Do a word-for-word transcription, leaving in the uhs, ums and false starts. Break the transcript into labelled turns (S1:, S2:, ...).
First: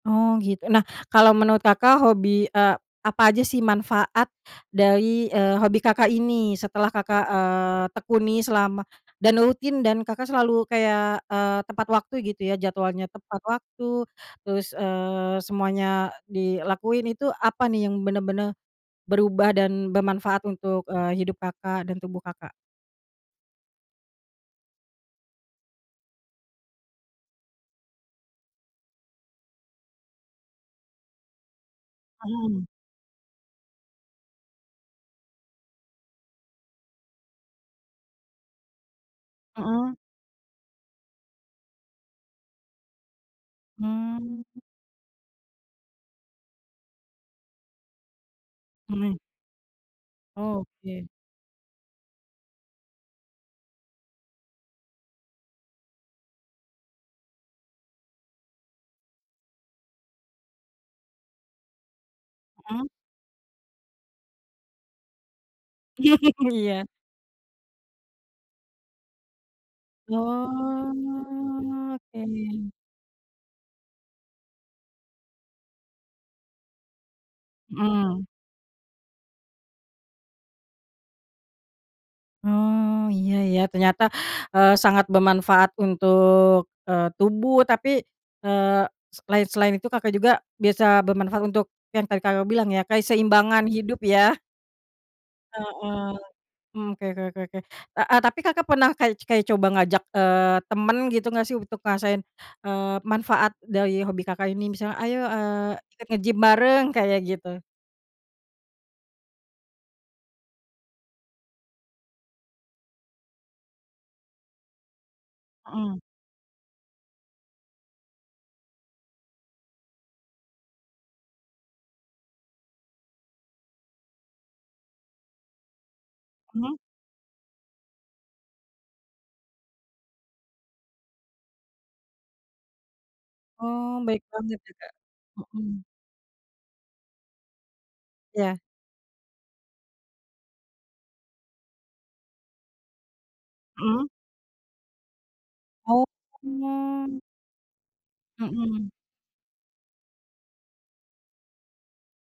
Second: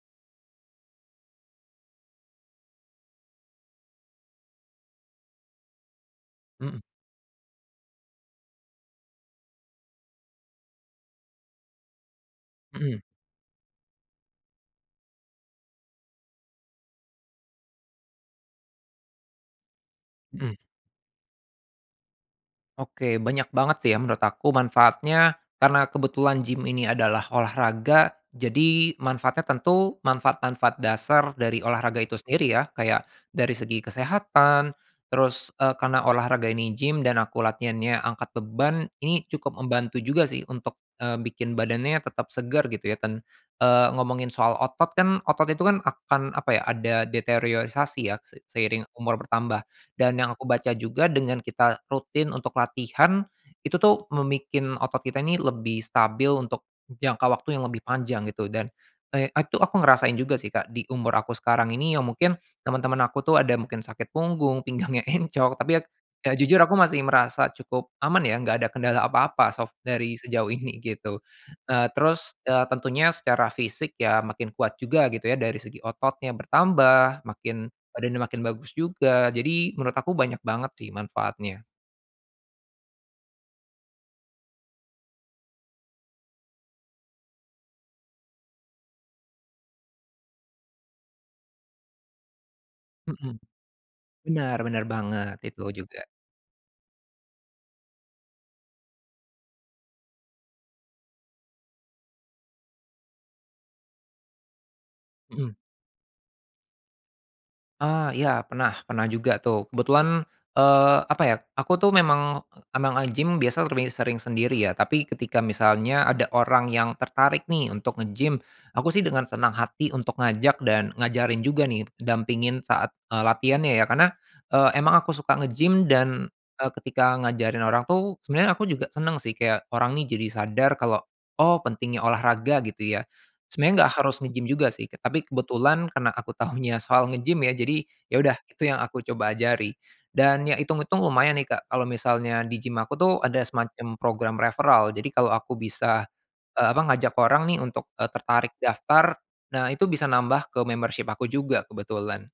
S1: Oh gitu. Nah, kalau menurut Kakak hobi, eee, apa aja sih manfaat dari, eee, hobi Kakak ini
S2: Mhm.
S1: setelah Kakak, eee, tekuni selama dan rutin dan Kakak selalu kayak, eee, tepat waktu gitu ya.
S2: Mhm.
S1: Jadwalnya tepat waktu terus, eee, semuanya dilakuin itu, apa nih yang bener-bener berubah dan bermanfaat
S2: Mhm.
S1: untuk, eee, hidup Kakak dan tubuh, Kakak?
S2: Oke, banyak banget sih ya menurut aku manfaatnya, karena kebetulan gim ini adalah olahraga, jadi manfaatnya tentu manfaat-manfaat dasar dari olahraga itu sendiri ya.
S1: Mhm.
S2: Kayak dari segi kesehatan terus, eee, karena olahraga ini gym dan aku latihannya angkat beban, ini cukup
S1: Mhm.
S2: membantu juga sih untuk, eee, bikin badannya tetap segar gitu ya ten eee, ngomongin
S1: Hmm.
S2: soal otot kan, otot itu kan akan, apa ya, ada deteriosasi ya se seiring
S1: Mhm.
S2: umur bertambah dan yang aku baca
S1: Oke.
S2: juga dengan kita rutin untuk latihan, itu tuh membikin otot kita ini lebih stabil untuk jangka waktu yang lebih panjang gitu, dan, eee, t itu aku ngerasain juga sih Kak di umur aku sekarang ini ya mungkin,
S1: Mhm.
S2: teman-teman aku tuh ada mungkin sakit punggung, pinggangnya encok. Tapi ya, ya jujur aku
S1: Iya.
S2: masih merasa cukup aman ya enggak ada kendala apa-apa sok dari sejauh ini gitu, eee,
S1: Oh, oke.
S2: terus, eee, tentunya secara fisik ya makin kuat juga gitu ya, dari segi ototnya bertambah makin badannya
S1: Mhm.
S2: makin bagus juga, jadi menurut aku banyak banget sih manfaatnya.
S1: Oh iya ya, ternyata, eee, sangat bermanfaat untuk, eee, tubuh tapi, eee, s selain selain itu Kakak juga biasa bermanfaat untuk yang tadi Kakak bilang ya,
S2: Mhm.
S1: keseimbangan hidup ya.
S2: Benar benar banget, itu juga.
S1: Heeh. Mmm, oke oke oke oke. Heeh, tapi Kakak pernah ka kayak coba ngajak, eee, temen gitu nggak sih untuk ngerasain, eee, manfaat dari hobi Kakak ini, misalnya, "Ayo,
S2: Mhm.
S1: eee, ikut nge-gym bareng," kayak gitu?
S2: Eee, iya pernah pernah juga tuh. Kebetulan, eee, apa ya, aku tuh memang, emang nge-gym biasa lebih sering sendiri ya, tapi ketika
S1: Mhm.
S2: misalnya ada orang yang tertarik nih untuk nge-gym, aku sih dengan senang hati untuk ngajak dan ngajarin juga nih dampingin saat, eee, latihannya ya. Karena, eee, emang aku suka nge-gym dan, eee,
S1: Mhm.
S2: ketika ngajarin orang tuh sebenarnya aku juga seneng sih kayak orang ini jadi sadar kalau, oh pentingnya olahraga gitu ya. Sebenarnya
S1: Oh,
S2: nggak
S1: baik
S2: harus nge-gym
S1: banget
S2: juga
S1: ya
S2: sih,
S1: Kak.
S2: tapi
S1: Mhm.
S2: kebetulan karena aku tahunya soal ngegim ya jadi, ya udah
S1: Iya.
S2: itu yang aku coba ajari, dan ya itung-itung lumayan nih Kak, kalau misalnya di gym aku tuh ada semacam
S1: Mhm.
S2: program referral. Jadi kalau aku
S1: Oh.
S2: bisa, eee, apa, ngajak orang nih untuk, eee, tertarik
S1: Mhm.
S2: daftar, nah itu bisa nambah ke membership aku juga kebetulan.